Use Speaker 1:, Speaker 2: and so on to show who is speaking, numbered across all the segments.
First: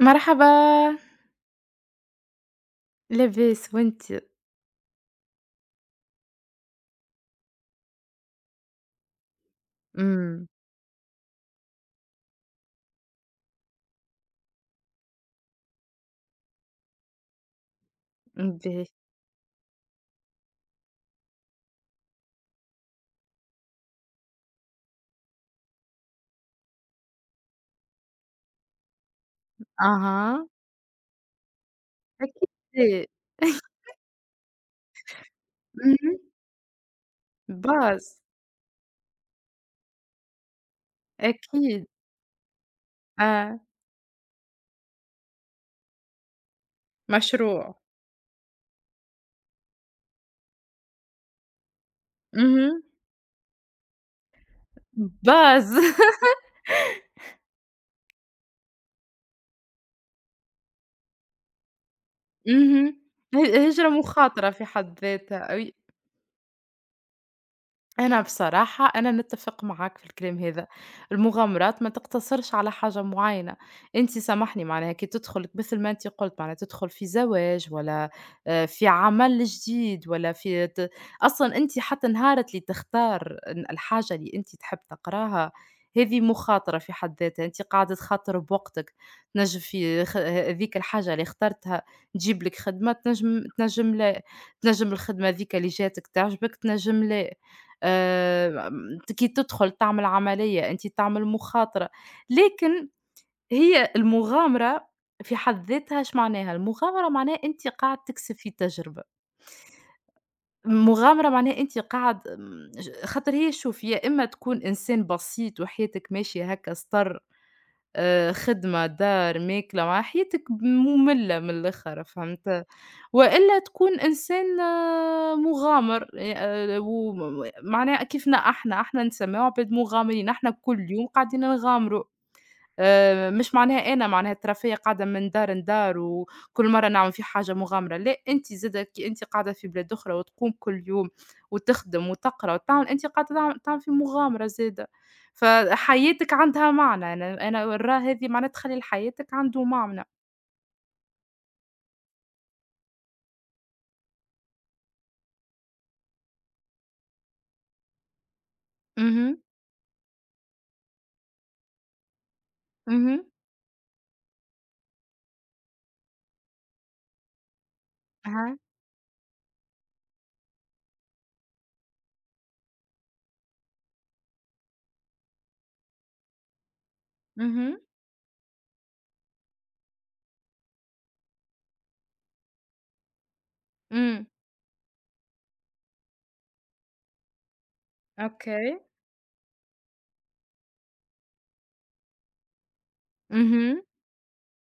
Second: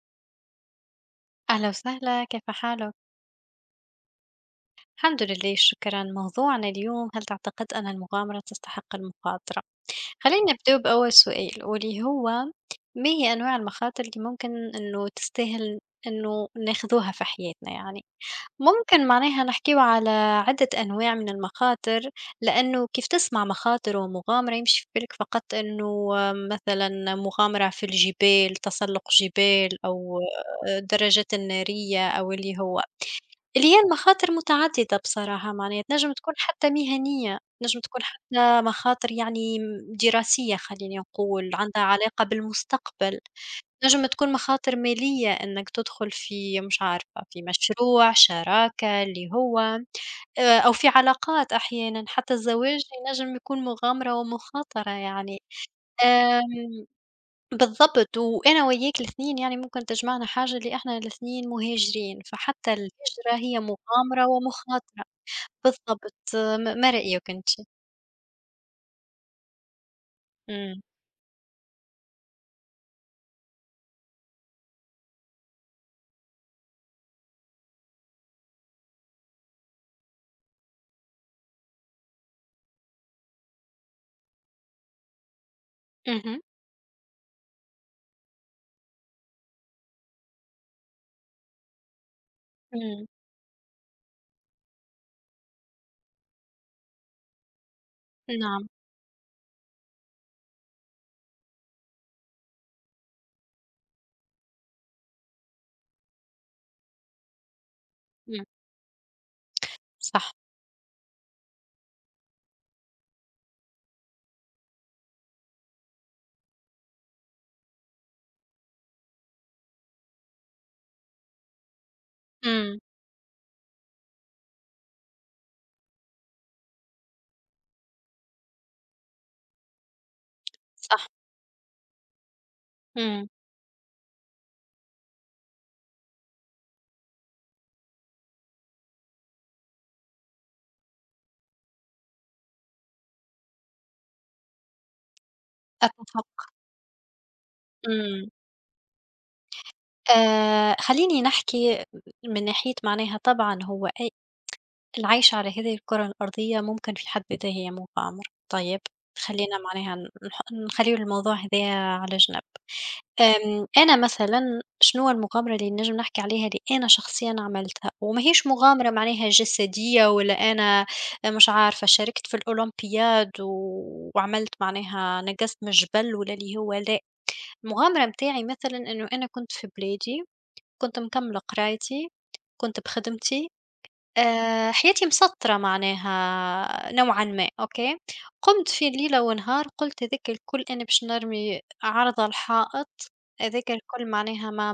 Speaker 1: مرحبا،
Speaker 2: أهلا وسهلا كيف حالك؟
Speaker 1: لاباس وأنتِ؟
Speaker 2: الحمد لله شكرا موضوعنا اليوم هل تعتقد أن المغامرة تستحق المخاطرة؟
Speaker 1: إمم،
Speaker 2: خلينا نبدأ بأول سؤال واللي هو ما هي أنواع المخاطر اللي ممكن أنه تستاهل أنه ناخذوها في حياتنا يعني
Speaker 1: باهي،
Speaker 2: ممكن معناها نحكيو على عدة أنواع من المخاطر لأنه كيف تسمع مخاطر ومغامرة يمشي في بالك فقط أنه مثلا مغامرة في الجبال تسلق جبال أو
Speaker 1: أها،
Speaker 2: درجات النارية أو
Speaker 1: أكيد،
Speaker 2: اللي هي المخاطر متعددة بصراحة، معناها تنجم
Speaker 1: اهم،
Speaker 2: تكون حتى مهنية، تنجم تكون
Speaker 1: Base
Speaker 2: حتى مخاطر يعني دراسية خلّيني نقول، عندها
Speaker 1: أكيد،
Speaker 2: علاقة بالمستقبل،
Speaker 1: آه،
Speaker 2: تنجم تكون مخاطر مالية إنك تدخل في مش عارفة في
Speaker 1: مشروع،
Speaker 2: مشروع، شراكة، اللي هو أو في علاقات أحيانًا، حتى الزواج
Speaker 1: اهم،
Speaker 2: ينجم يكون مغامرة ومخاطرة يعني،
Speaker 1: Base
Speaker 2: آمم بالضبط، وأنا وياك الاتنين يعني ممكن تجمعنا حاجة اللي إحنا الاتنين مهاجرين، فحتى
Speaker 1: اهم،
Speaker 2: الهجرة
Speaker 1: ه
Speaker 2: هي
Speaker 1: هجرة
Speaker 2: مغامرة
Speaker 1: مخاطرة في حد
Speaker 2: ومخاطرة.
Speaker 1: ذاتها، أي.
Speaker 2: بالضبط، ما رأيك أنتِ؟
Speaker 1: أنا بصراحة أنا نتفق معاك في الكلام هذا،
Speaker 2: إمم،
Speaker 1: المغامرات ما تقتصرش على حاجة معينة، أنتِ سامحني معناها كي تدخل مثل ما أنتِ قلت معناها تدخل في زواج ولا في عمل جديد ولا في ت أصلًا أنتِ حتى نهارة اللي تختار الحاجة اللي أنتِ تحب تقراها، هذه
Speaker 2: اهم،
Speaker 1: مخاطرة في حد ذاتها، أنتِ قاعدة تخاطري بوقتك، تنجم في خ هذيك الحاجة اللي اخترتها تجيب لك خدمة،
Speaker 2: إمم،
Speaker 1: تنجم لا، تنجم الخدمة هذيك اللي جاتك تعجبك، تنجم لا.
Speaker 2: نعم،
Speaker 1: م كي تدخل تعمل عملية، أنت تعمل مخاطرة، لكن هي المغامرة في حد ذاتها إيش معناها؟ المغامرة معناها أنت قاعد تكسب
Speaker 2: إمم،
Speaker 1: في تجربة،
Speaker 2: صح،
Speaker 1: المغامرة معناها أنت قاعد آمم، ج خاطر هي شوف يا إما تكون إنسان بسيط وحياتك ماشية هكا سطر، خدمة، دار، ماكلة، مع حياتك مملة من الآخر فهمت،
Speaker 2: إمم،
Speaker 1: وإلا تكون إنسان مغامر، وم معناها كيفنا إحنا، إحنا نسمّيو عباد مغامرين، إحنا كل
Speaker 2: صح،
Speaker 1: يوم قاعدين نغامروا.
Speaker 2: إمم،
Speaker 1: مش معناها أنا معناها الترفيه قاعدة من دار لدار وكل مرّة نعمل في حاجة مغامرة، لأ أنتِ زادة كي أنتِ قاعدة في بلاد أخرى وتقوم كل يوم وتخدم وتقرا وتعمل، أنتِ قاعدة تعمل في مغامرة زادة، فحياتِك
Speaker 2: أتفق،
Speaker 1: عندها معنى، أنا نراه هذه
Speaker 2: إمم.
Speaker 1: معناها تخلّي لحياتِك عنده معنى.
Speaker 2: خلّيني نحكي من ناحية معناها طبعًا هو العيش على هذه الكرة الأرضية ممكن في حد بداية هي مغامرة، طيب
Speaker 1: اهم،
Speaker 2: خلّينا معناها نح نخلّيو الموضوع هدايا على جنب،
Speaker 1: اهم،
Speaker 2: أنا مثلًا شنوا المغامرة اللي نجم نحكي عليها اللي أنا شخصيًا عملتها، وماهيش
Speaker 1: أها،
Speaker 2: مغامرة معناها جسدية ولا أنا مش عارفة شاركت في الأولمبياد وعملت معناها نَقَزت من الجبل ولا اللي هو لأ،
Speaker 1: اهم،
Speaker 2: المغامرة متاعي مثلًا إنه أنا كنت في بلادي، كنت مكملة قرايتي، كنت بخدمتي.
Speaker 1: إمم،
Speaker 2: حياتي مسطرة معناها نوعًا ما، أوكي، قُمت
Speaker 1: أوكي،
Speaker 2: في ليلة ونهار قُلت هذاك الكل أنا باش نرمي عرضة على الحائط، هذاك
Speaker 1: اهم،
Speaker 2: الكل معناها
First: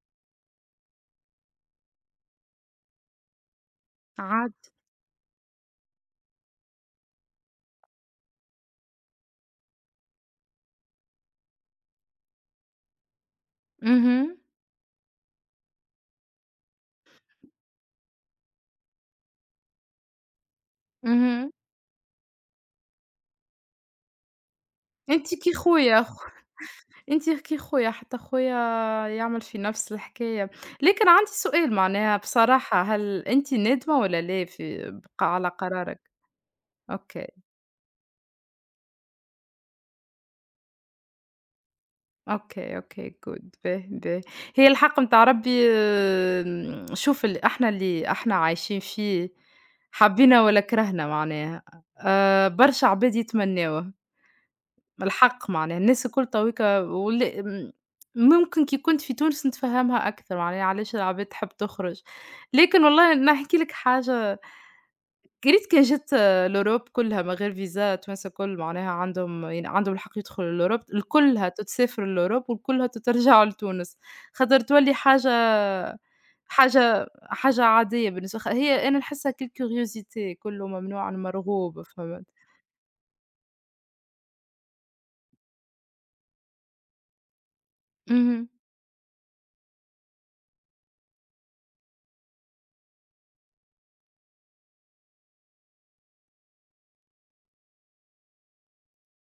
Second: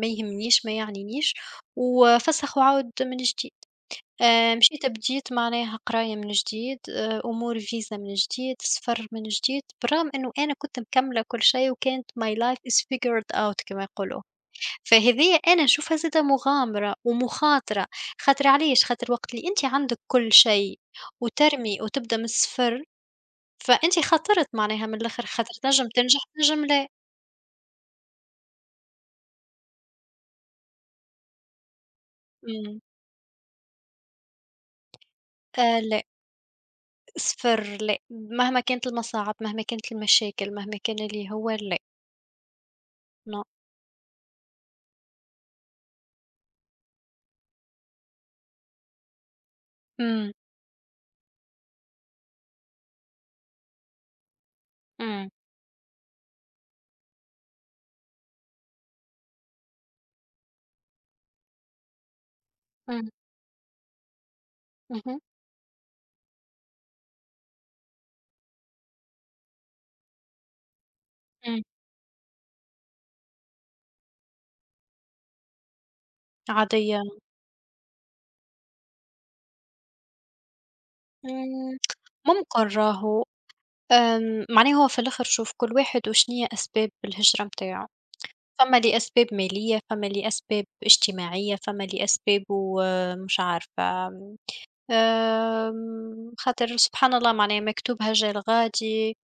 Speaker 2: ما يهمنيش، ما يعنينيش، وفسخ وعُود من جديد،
Speaker 1: عاد
Speaker 2: مشيت بديت معناها قراية من جديد، أمور فيزا من جديد، سفر من جديد، بالرغم إنه أنا كنت مكملة كل شيء وكانت my life is figured out كما يقولوا.
Speaker 1: اهم،
Speaker 2: فهذيّا أنا نشوفها زادة مغامرة ومخاطرة، خاطر علاش، خاطر وقت اللي أنت عندك كل شيء
Speaker 1: اهم،
Speaker 2: وترمي وتبدأ من الصفر، فأنت خاطرت معناها من الآخر،
Speaker 1: أنتِ كي
Speaker 2: خاطر تنجم
Speaker 1: خويا.
Speaker 2: تنجح تنجم لا،
Speaker 1: أنتِ كي خويا، حتى خويا يعمل في نفس الحكاية، لكن عندي سؤال معناها
Speaker 2: إمم،
Speaker 1: بصراحة، هل أنتِ نادمة والّا لا في بق على
Speaker 2: لأ،
Speaker 1: قرارِك؟ أوكي،
Speaker 2: صفر لأ، مهما كانت المصاعب، مهما كانت المشاكل، مهما كان اللي هو لأ،
Speaker 1: أوكي، أوكي good
Speaker 2: no
Speaker 1: باهي، باهي. هي الحق متاع ربي، شوف إحنا اللي إحنا عايشين فيه
Speaker 2: إمم،
Speaker 1: حبينا والّا كرهنا معناها، برشا عباد يتمناوه.
Speaker 2: إمم،
Speaker 1: الحق معناها الناس الكل تويكا ولا ممكن كي كنت في تونس نتفهمها أكثر معناها علاش العباد تحب تخرج، لكن
Speaker 2: إمم،
Speaker 1: والله نحكي لك حاجة.
Speaker 2: اهم،
Speaker 1: قريت كان جات الأوروب كلها من غير فيزا التوانسة الكل معناها عندهم يعني عندهم الحق يدخلوا الأوروب الكلها
Speaker 2: إمم،
Speaker 1: تتسافر الأوروب والكلها تترجع لتونس خاطر تولي حاجة،
Speaker 2: عادية،
Speaker 1: عادية بالنسبة، هي أنا نحسها كل كيوريوزيتي كله ممنوع عن
Speaker 2: إمم،
Speaker 1: مرغوب فهمت.
Speaker 2: ممكن راهو، معناها هو في الآخر شوف كل واحد وشنيا أسباب الهجرة متاعه.
Speaker 1: مهم.
Speaker 2: فما لأسباب مالية، فما لأسباب اجتماعية، فما لأسباب ومش عارفة خاطر سبحان الله معناها مكتوبها جا لغادي،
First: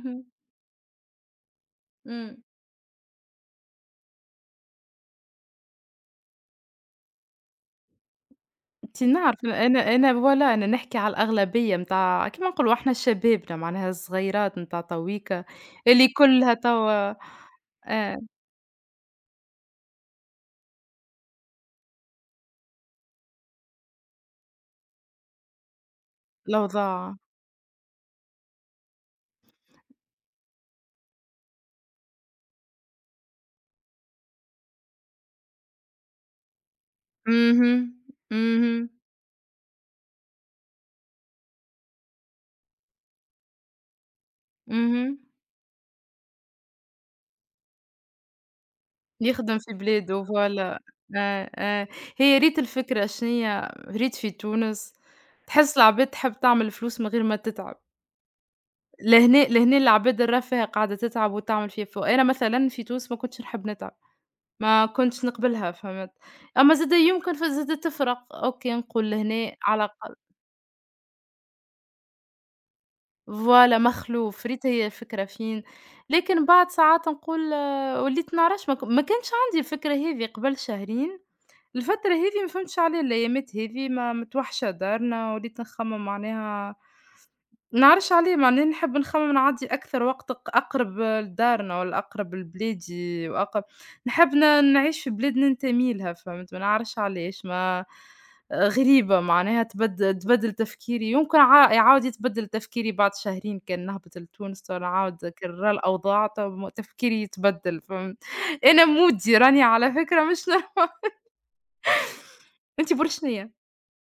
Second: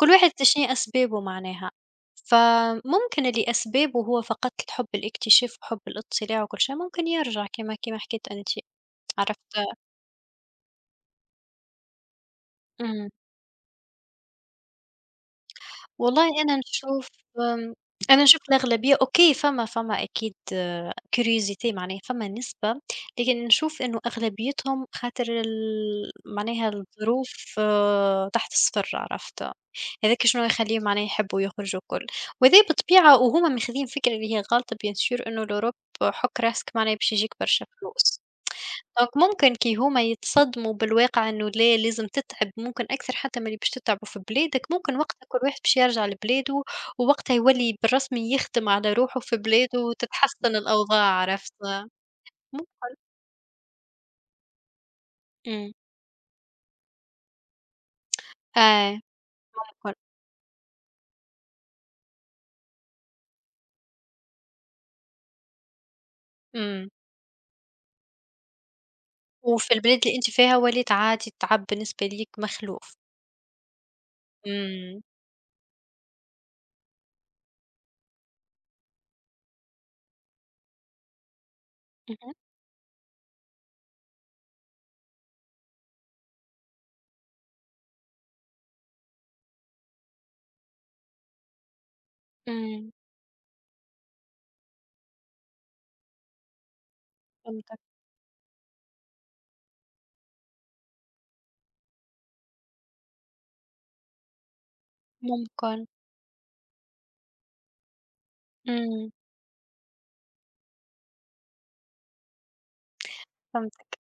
Speaker 2: كل واحد شنيا أسبابه معناها،
Speaker 1: مم.
Speaker 2: فممكن اللي أسبابه هو فقط الحب الاكتشاف وحب الاطلاع وكل شي ممكن يرجع كيما حكيت أنتِ،
Speaker 1: أنتِ نعرفي،
Speaker 2: عرفت؟
Speaker 1: أنا فوالا أنا نحكي على الأغلبية متاع كيما نقولوا إحنا
Speaker 2: إمم.
Speaker 1: شبابنا معناها الصغيرات متاع تويكا اللي
Speaker 2: والله
Speaker 1: كلها توا.
Speaker 2: آمم،
Speaker 1: آه،
Speaker 2: أنا نشوف الأغلبية أوكي فما أكيد curiosity معناها فما نسبة، لكن نشوف إنه أغلبيتهم خاطر ال معناها
Speaker 1: الأوضاع.
Speaker 2: الظروف تحت الصفر عرفت، هذاك شنو يخليهم معناها يحبوا يخرجوا الكل، وهذا بالطبيعة وهُم ماخذين فكرة اللي هي غالطة bien sûr إنه الأوروب حُك راسك معناها باش يجيك برشا
Speaker 1: اهم،
Speaker 2: فلوس.
Speaker 1: اهم،
Speaker 2: دونك ممكن كي هما يتصدموا بالواقع إنه لا لازم تتعب، ممكن أكثر حتى من اللي باش تتعبوا في بلادك، ممكن
Speaker 1: اهم،
Speaker 2: وقتها كل واحد باش يرجع لبلاده، ووقتها يولي بالرسمي يخدم على روحه في
Speaker 1: يخدم في
Speaker 2: بلاده
Speaker 1: بلاده
Speaker 2: وتتحسن
Speaker 1: فوالا،
Speaker 2: الأوضاع
Speaker 1: آه،
Speaker 2: عرفت،
Speaker 1: آه، هي ريت
Speaker 2: ممكن،
Speaker 1: الفكرة شنيا ريت في تونس
Speaker 2: إمم،
Speaker 1: تحس العباد تحب تعمل فلوس من غير ما تتعب،
Speaker 2: آه
Speaker 1: لهنا
Speaker 2: ممكن،
Speaker 1: العباد الرفاهة قاعدة تتعب وتعمل فيها فوق، أنا مثلًا في تونس ما كنتش نحب نتعب. ما كنتش نقبلها فهمت، أما
Speaker 2: إمم،
Speaker 1: زادا يمكن، زادا تفرق أوكي نقول لهنا
Speaker 2: وفي
Speaker 1: على
Speaker 2: البلاد اللي
Speaker 1: الأقل.
Speaker 2: أنتِ فيها وليت عادي التعب بالنسبة ليك مخلوف،
Speaker 1: فوالا مخلوف، ريت هي
Speaker 2: إمم،
Speaker 1: الفكرة فين، لكن بعد ساعات نقول، وليت نعرفش ما كانش عندي الفكرة هذي قبل شهرين، الفترة
Speaker 2: اهم،
Speaker 1: هذي ما فهمتش عليه، الأيامات هذي ما متوحشة دارنا وليت نخمم معناها نعرفش عليه معناه نحب نخمم نعدي أكثر وقت، أقرب لدارنا والّا أقرب
Speaker 2: إمم،
Speaker 1: لبلادي وأقرب نحب، نعيش في بلاد ننتمي لها فهمت، ما نعرفش علاش
Speaker 2: فهمتك،
Speaker 1: ما. غريبة معناها، تبدل تفكيري، يمكن، يعاود يتبدل تفكيري بعد شهرين كان نهبط لتونس، تو نعاود كرر
Speaker 2: ممكن،
Speaker 1: الأوضاع تو تفكيري يتبدل فهمت، أنا
Speaker 2: إمم،
Speaker 1: مودي راني على فكرة مش نورمال. أنتِ برج شنيا؟
Speaker 2: فهمتك،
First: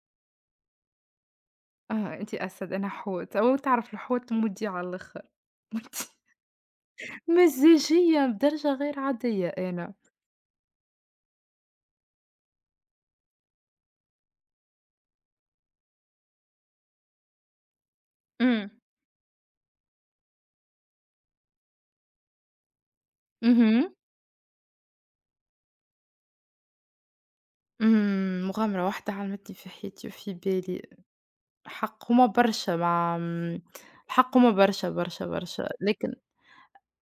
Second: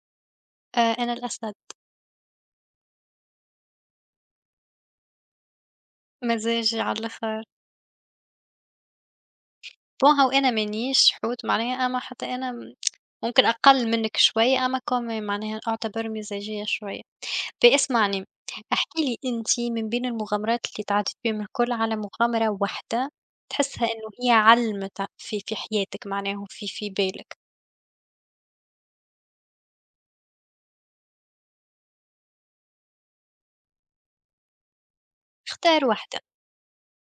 Speaker 2: أنا الأسد،
Speaker 1: آه، أنتِ أسد، أنا حوت، أو تعرف الحوت مودي على الآخر. مودي
Speaker 2: مزاجي على الآخر.
Speaker 1: مزاجية بدرجة غير عادية أنا.
Speaker 2: Bon هو أنا مانيش حوت معناها أما حتى أنا ممكن أقل منِّك شوية أما quand même معناها أعتبر مزاجية شوية. فاسمعني،
Speaker 1: إمم.
Speaker 2: احكِ لي أنتِ من بين المغامرات اللي تعدّيت بيهم الكل على مغامرة واحدة تحسّها
Speaker 1: اهم.
Speaker 2: إنه هي علّمِت في حياتك معناها في بالك،
Speaker 1: إمم، مغامرة واحدة علمتني في حياتي وفي بالي، الحق هُما برشا مع م الحق هُما برشا، برشا، برشا،
Speaker 2: اختار
Speaker 1: لكن
Speaker 2: واحدة.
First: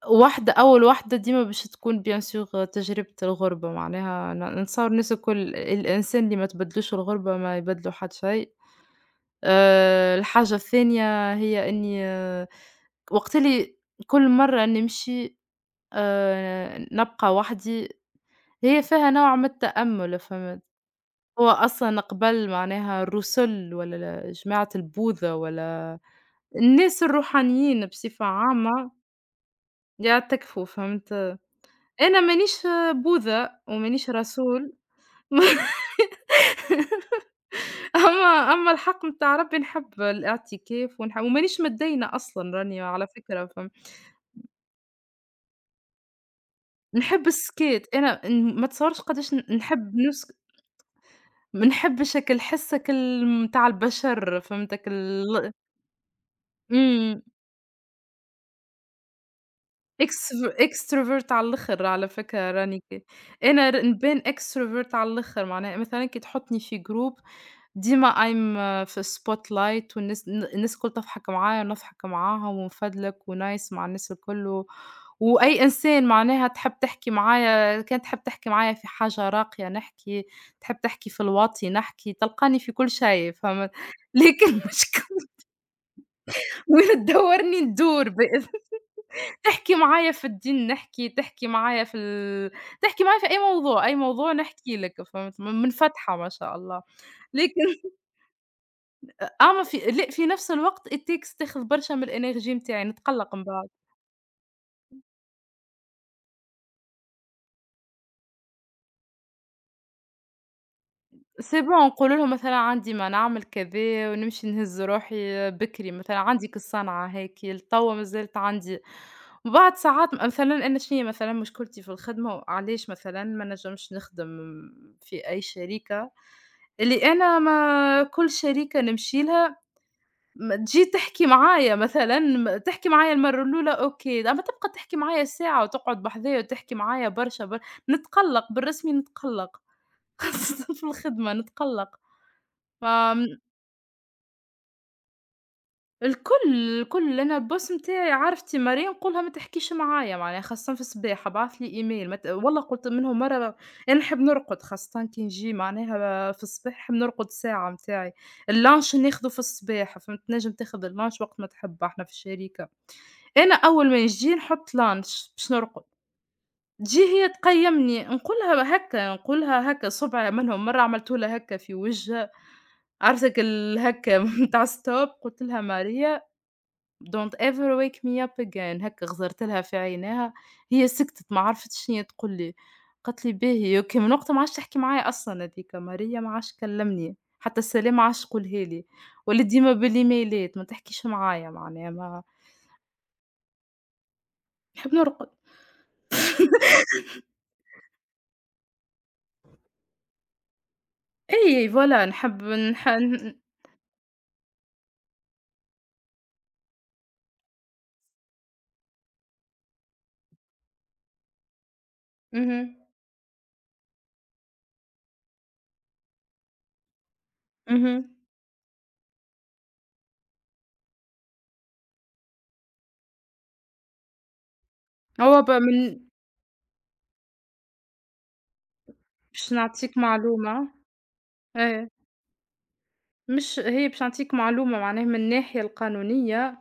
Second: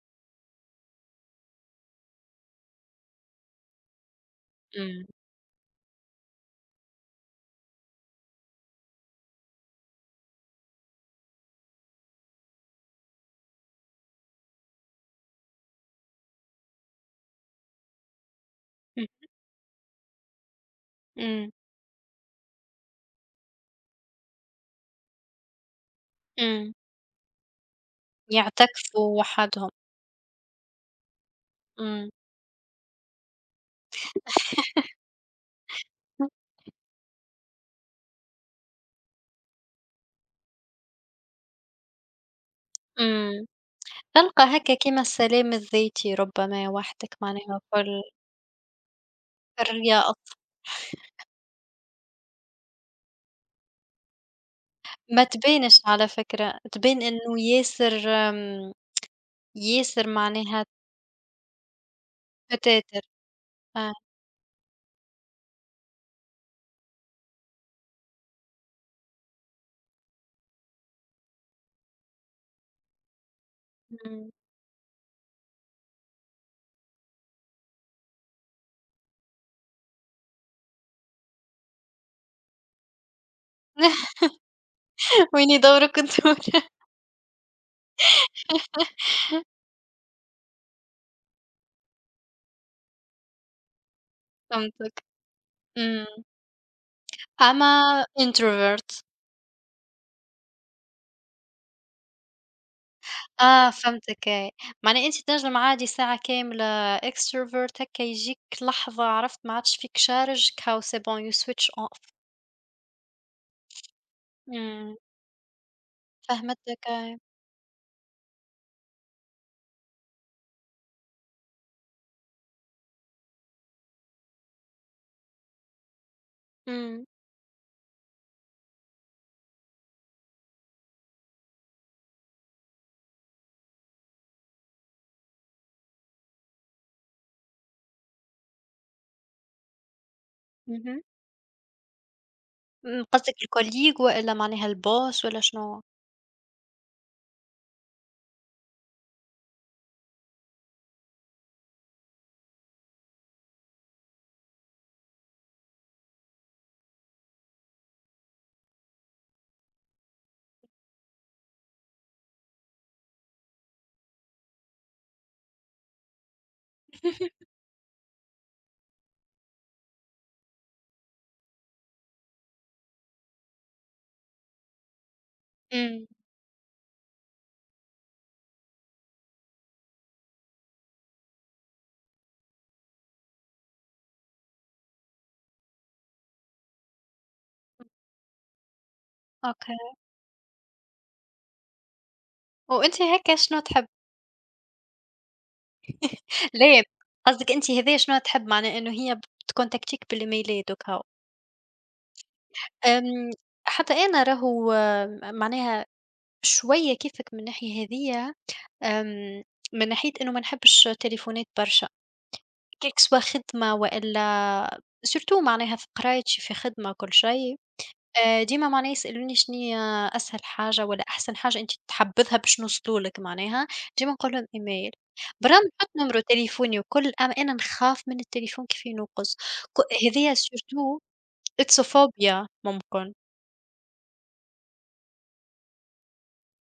Speaker 1: واحدة، أول واحدة ديما باش تكون bien sûr تجربة الغربة، معناها، نتصور
Speaker 2: إمم،
Speaker 1: الناس الكل، الإنسان اللي ما تبادلوش الغربة ما يبادلو حد شيء. الحاجة الثانية هي إني، وقت اللي كل مرة نمشي، نبقى وحدي هي
Speaker 2: إمم،
Speaker 1: فيها نوع من التأمُّل فهمت، هو
Speaker 2: إمم،
Speaker 1: أصلًا قبل معناها الرُّسُل والّا جماعة البوذا والّا
Speaker 2: إمم.
Speaker 1: الناس الروحانيين بصفة عامة
Speaker 2: يعتكفوا وحدهم.
Speaker 1: يعتكفوا فهمت،
Speaker 2: إمم،
Speaker 1: أنا مانيش بوذا ومانيش رسول. أما أما الحق متاع ربي نحب الاعتكاف، ومانيش متدينة أصلًا راني على
Speaker 2: إمم.
Speaker 1: فكرة فهمت،
Speaker 2: تلقى هكا كيما السلام الذاتي ربما وحدك
Speaker 1: نحب
Speaker 2: معناها
Speaker 1: السكات
Speaker 2: الكل،
Speaker 1: أنا، ما تصوّرش قداش ن نحب
Speaker 2: الحرية
Speaker 1: ما نحبش هاك الحِس، هاك ال متاع البشر فهمت، هاك
Speaker 2: ما
Speaker 1: ال
Speaker 2: تبانش على فكرة، تبان
Speaker 1: إمم.
Speaker 2: إنه ياسر
Speaker 1: إكستف
Speaker 2: معناها
Speaker 1: extrovert على الآخر على فكرة راني
Speaker 2: تتاتر،
Speaker 1: أنا،
Speaker 2: آه،
Speaker 1: نبان extrovert على الآخر، معناها مثلًا كي تحطني في group ديما I'm في الspotlight والناس، الناس الكل تضحك معايا ونضحك معاهم ونفدلك وnice مع الناس
Speaker 2: إمم.
Speaker 1: الكل، و وأي إنسان معناها تحب تحكي معايا، كان تحب تحكي معايا في حاجة راقية نحكي، تحب تحكي في الواطي نحكي، تلقاني في كل شيء فهمت؟ لكن المشكل
Speaker 2: ويني دورك أنت
Speaker 1: وين تدوّرني ندور بإذن، تحكي معايا في الدين نحكي، تحكي معايا في ال تحكي معايا في أي موضوع، أي موضوع نحكي
Speaker 2: فهمتك،
Speaker 1: لك فهمت، منفتحة
Speaker 2: إمم.
Speaker 1: ما شاء الله، لكن
Speaker 2: أما introvert
Speaker 1: أما في، لأ، في نفس الوقت الtext تاخذ برشا من الenergy نتاعي نتقلق من بعد،
Speaker 2: آه فهمتك أي، معناها أنت تنجم عادي ساعة كاملة extrovert هكا يجيك لحظة عرفت ما عادش فيك شارج كهو c'est bon you
Speaker 1: c'est
Speaker 2: switch
Speaker 1: bon نقول
Speaker 2: off
Speaker 1: لهم مثلًا عندي ما نعمل كذا ونمشي نهز
Speaker 2: إمم،
Speaker 1: روحي بكري، مثلًا عندي
Speaker 2: فهمتك
Speaker 1: كالصنعة
Speaker 2: أي،
Speaker 1: هاكي لتوا ما زالت عندي، وبعد ساعات مثلًا أنا شنيا مثلًا مشكلتي في الخدمة وعلاش مثلًا ما نجمش نخدم في أي شركة، اللي
Speaker 2: إمم،
Speaker 1: أنا ما كل شريكة نمشي لها ما تجي تحكي معايا مثلًا، تحكي معايا المرّة الأولى أوكي، أمّا تبقى تحكي معايا ساعة وتقعد بحذايا وتحكي معايا برشا، نتقلّق، بالرسمي نتقلّق، خاصةً في
Speaker 2: اهم.
Speaker 1: الخدمة نتقلّق. ف
Speaker 2: إمم، قصدك الcolleague والّا معناها الboss والّا شنو؟
Speaker 1: الكل، الكل، أنا الboss نتاعي عرفتي مريم نقولها ما تحكيش معايا معناها خاصةً في الصباح، ابعث لي email، ما ت والله قلت منهم مرة أنا نحب نرقد خاصةً كي نجي معناها في الصباح نحب نرقد الساعة نتاعي، الlunch ناخده في الصباح فهمت، تنجم تاخذ الlunch وقت ما تحب إحنا في الشركة، أنا أول ما نجي نحط lunch باش نرقد، تجي هي تقيمني نقولها هكا، نقولها هكا صبعي، منهم مرة عملته لها هكا في وجهها، عرفتك هكا متاع stop. قلت لها:
Speaker 2: إمم،
Speaker 1: "ماريا Don't ever wake me up again" هكا غزرت لها في عينيها، هي سكتت ما عرفتش شنيا تقول لي، قالت لي باهي أوكي، من وقتها ما عادش تحكي معايا أصلًا، هاذيك ماريا ما عادش كلمني، حتى السلام ما عادش تقولها لي، ولات
Speaker 2: أوكي.
Speaker 1: ديما بالإيميلات ما تحكيش معايا معناها ما
Speaker 2: وأنت هكا شنو تحب؟
Speaker 1: نحب نرقد،
Speaker 2: ليه؟ قصدِك أنتِ هذايا شنو تحب معناه إنه هي تكونتاكتيك بالإيميلات وكا،
Speaker 1: أي فوالا نحب، نح
Speaker 2: آمم،
Speaker 1: ن
Speaker 2: حتى أنا راهو معناها شوية كيفك من الناحية هذية، آمم، من ناحية إنه ما نحبش التليفونات برشا،
Speaker 1: اهم،
Speaker 2: كيك سوا خدمة وإلا surtout معناها في قرايتي في خدمة وكل شي
Speaker 1: اهم،
Speaker 2: ديما معناها يسألوني شنيا أسهل حاجة والّا أحسن حاجة أنتِ تحبذها باش نوصلوا لِك معناها، ديما نقول لهم إيميل،
Speaker 1: هو ب
Speaker 2: برغم
Speaker 1: من
Speaker 2: نحط نمرو تليفوني وكل، أما أنا نخاف من التليفون كيف ينوقز،
Speaker 1: باش
Speaker 2: ك
Speaker 1: نعطيك
Speaker 2: هذيا
Speaker 1: معلومة،
Speaker 2: surtout it's a
Speaker 1: إيه،
Speaker 2: phobia ممكن.
Speaker 1: مش هي، باش نعطيك معلومة معناها من الناحية القانونية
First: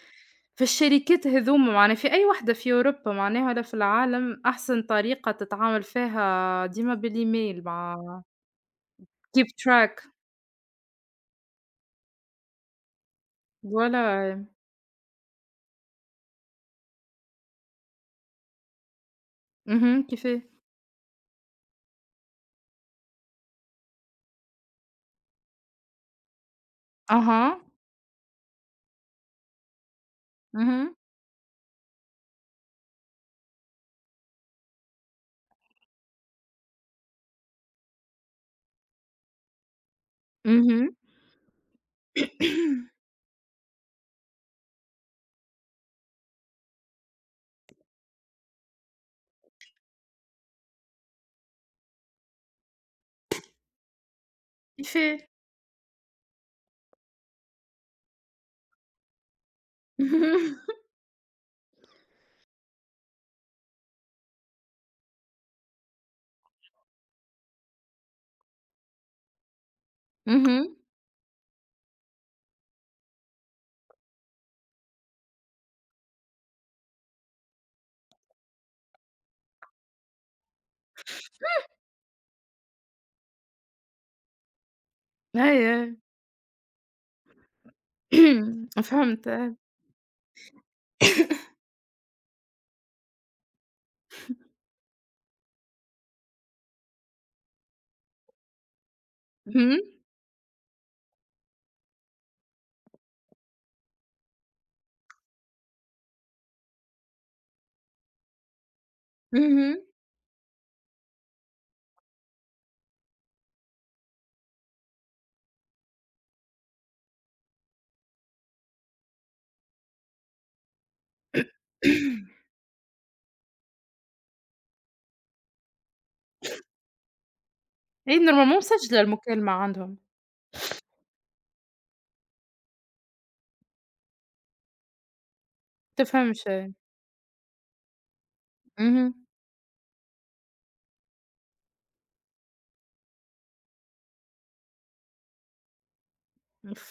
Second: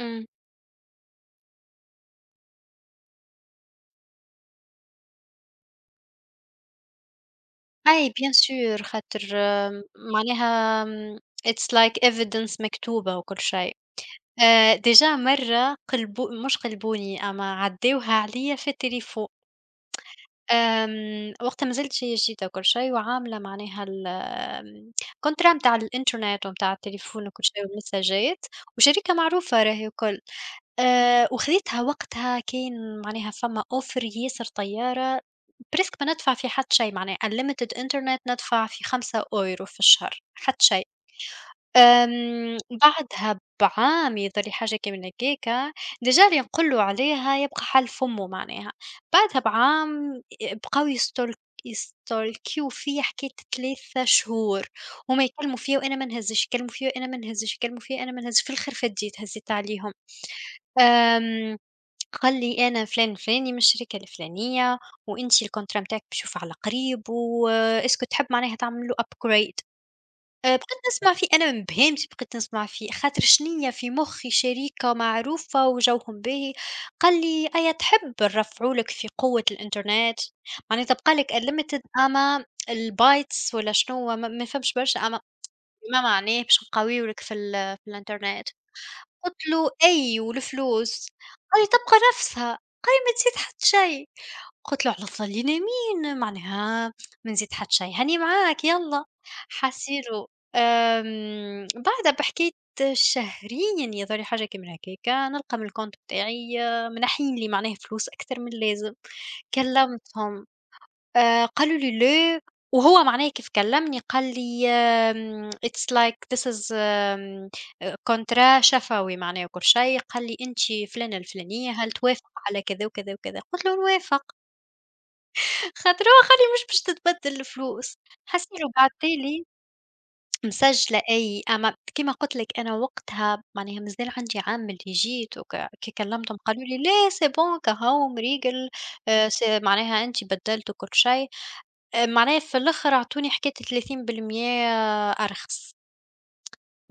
Speaker 2: إمم.
Speaker 1: في الشركات هاذوما معناها في أي وحدة في أوروبا معناها ولا في العالم، أحسن طريقة تتعامل فيها ديما بالإيميل مع
Speaker 2: أي bien sûr خاطر
Speaker 1: keep track.
Speaker 2: معناها it's like evidence مكتوبة وكل شيء.
Speaker 1: voilà
Speaker 2: Déjà مرّة قلبو مش قلبوني، أما عدّاوها عليَّ في التليفون.
Speaker 1: اهم كيفاه؟
Speaker 2: وقت ما زلت شي جديدة وكل شي، وعاملة معناها ال آمم، الcontra متاع الإنترنت ومتاع التليفون وكل شي
Speaker 1: أها،
Speaker 2: والمساجات، وشركة معروفة راهي وكل،
Speaker 1: اهم،
Speaker 2: وخذيتها وقتها كان معناها فما offer ياسر طيارة، presque ما ندفع في حتى شي معناها unlimited internet ندفع في 5€ في الشهر، حتى شي.
Speaker 1: اهم
Speaker 2: بعدها بعام يضل لي حاجة كي من هكاكا، ديجا اللي نقول له عليها يبقى حل فمه معناها، بعدها بعام بقاو يستلقيو فيَّ حكاية 3 شهور،
Speaker 1: كيفاه؟
Speaker 2: هُما يكلموا فيَّ وأنا ما نهزش، يكلموا فيَّ وأنا ما نهزش، يكلموا فيَّ وأنا ما نهزش، في الآخر فديت هزيت عليهم. آمم، قال لي أنا فلان الفلاني من الشركة الفلانية، وأنتِ الcontract متاعِك بيشوف على قريب، و اسكو تحب معناها تعمل له upgrade.
Speaker 1: اهم،
Speaker 2: بقيت نسمع فيه أنا من بهيمتي بقيت نسمع فيه، خاطر شنيّا في مخي شريكة معروفة وجوهم باهي، قال لي: "أيا تحب نرفعوا لك في قوة الإنترنت؟" معناتها بقى لك unlimited أما الbytes والّا شنوا ما فهمتش برشا أما
Speaker 1: أي، أي
Speaker 2: ما معناه باش نقويوا لك في الإنترنت،
Speaker 1: فهمت
Speaker 2: قُلت
Speaker 1: أي
Speaker 2: له: "أي والفلوس؟" قال لي: "تبقى نفسها." قال لي: "ما تزيد حتى شي." قُلت له: "على الله اللي نايمين معناها ما نزيد حتى شي، هاني معاك يالّا."
Speaker 1: اهم،
Speaker 2: حسيلو بعدها بحكاية شهرين يظهر لي حاجة كيما هكاكا، نلقى من الكونت بتاعي آه، منحين لي معناه فلوس أكثر من اللازم،
Speaker 1: اهم
Speaker 2: كلّمتهم قالوا لي: "لا." وهو معناه كيف كلّمني قال لي it's like this is contract شفوي معناه وكل شي، قال لي: "أنتِ فلانة الفلانية هل توافق على كذا وكذا وكذا؟" قُلت له: "نوافق." خاطر هو خالي مش باش تتبدل الفلوس،
Speaker 1: أي normalement
Speaker 2: حسيت
Speaker 1: مسجلة
Speaker 2: وبعتالي
Speaker 1: المكالمة عندهم،
Speaker 2: مسجلة أي أما كيما قُلت لك أنا وقتها معناها مازال عندي عام اللي جيت كي كلّمتهم
Speaker 1: تفهمش
Speaker 2: قالوا
Speaker 1: أي،
Speaker 2: لي: "لا c'est bon كهو مريقل
Speaker 1: اهم،
Speaker 2: س معناها أنتِ بدّلتِ وكل شيء." معناها في الآخر عطوني حكاية 30% أرخص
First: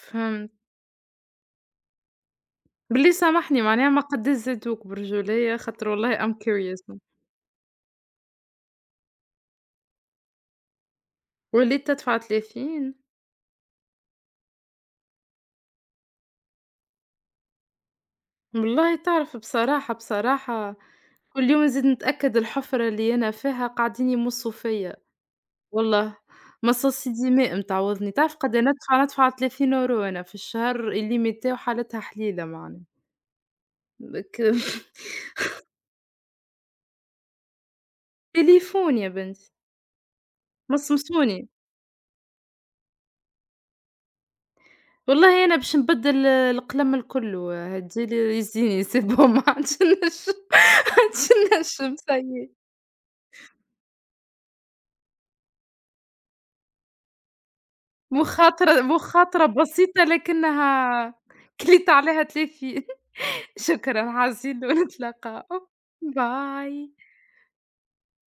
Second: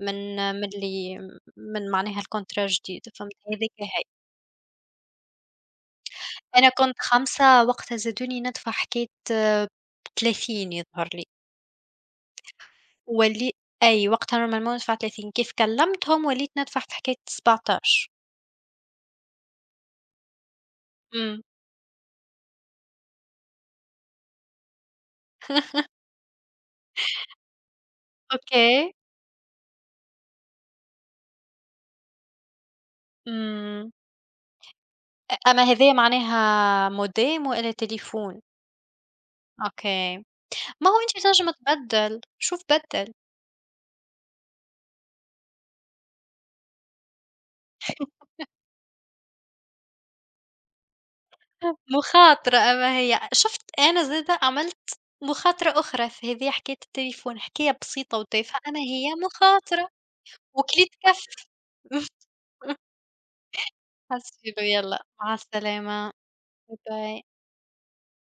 Speaker 2: من من اللي من معناها الcontrat الجديد
Speaker 1: بلي
Speaker 2: فهمت،
Speaker 1: سامحني
Speaker 2: هاذيك
Speaker 1: معناها ما
Speaker 2: هي.
Speaker 1: قداش زادوك برجولية خاطر والله I'm
Speaker 2: أنا كنت
Speaker 1: curious،
Speaker 2: 5 وقتها زادوني ندفع حكاية 30 يظهر لي.
Speaker 1: وليت تدفع 30.
Speaker 2: ولي أي وقتها normalement ندفع 30 كيف كلّمتهم وليت ندفع في حكاية 17
Speaker 1: والله تعرف بصراحة، بصراحة
Speaker 2: إمم،
Speaker 1: كل يوم نزيد نتأكد الحفرة اللي أنا فيها قاعدين يمصوا فيا، والله مصاصي دماء متعوضني، تعرف قد إيه
Speaker 2: أوكي،
Speaker 1: ندفع 30€ أنا في الشهر، الليميت تاعو حالتها حليلة معناها،
Speaker 2: إمم،
Speaker 1: ك
Speaker 2: أما هذايا معناها موديم والا تليفون؟
Speaker 1: تليفون يا بنتي
Speaker 2: أوكي، ما هو أنت
Speaker 1: مصمصوني.
Speaker 2: تنجم تبدّل، شوف بدّل،
Speaker 1: والله أنا باش نبدّل القلم الكلّه، هدّي لي يزيني سي بون. ما عادش نجم ما عادش نجم ça y
Speaker 2: مخاطرة
Speaker 1: est.
Speaker 2: أما هي، شُفت أنا زادة عملت مخاطرة أخرى في هذه حكاية التليفون، حكاية بسيطة وتافهة أما
Speaker 1: مخاطرة،
Speaker 2: هي
Speaker 1: مخاطرة
Speaker 2: مخاطرة
Speaker 1: بسيطة،
Speaker 2: وكليت
Speaker 1: لكنها
Speaker 2: كَف
Speaker 1: كليت عليها تلافين. شكرًا
Speaker 2: حسبي
Speaker 1: عزيز
Speaker 2: الله يلّا، مع
Speaker 1: ونتلاقاو.
Speaker 2: السلامة، باي
Speaker 1: باي.
Speaker 2: باي.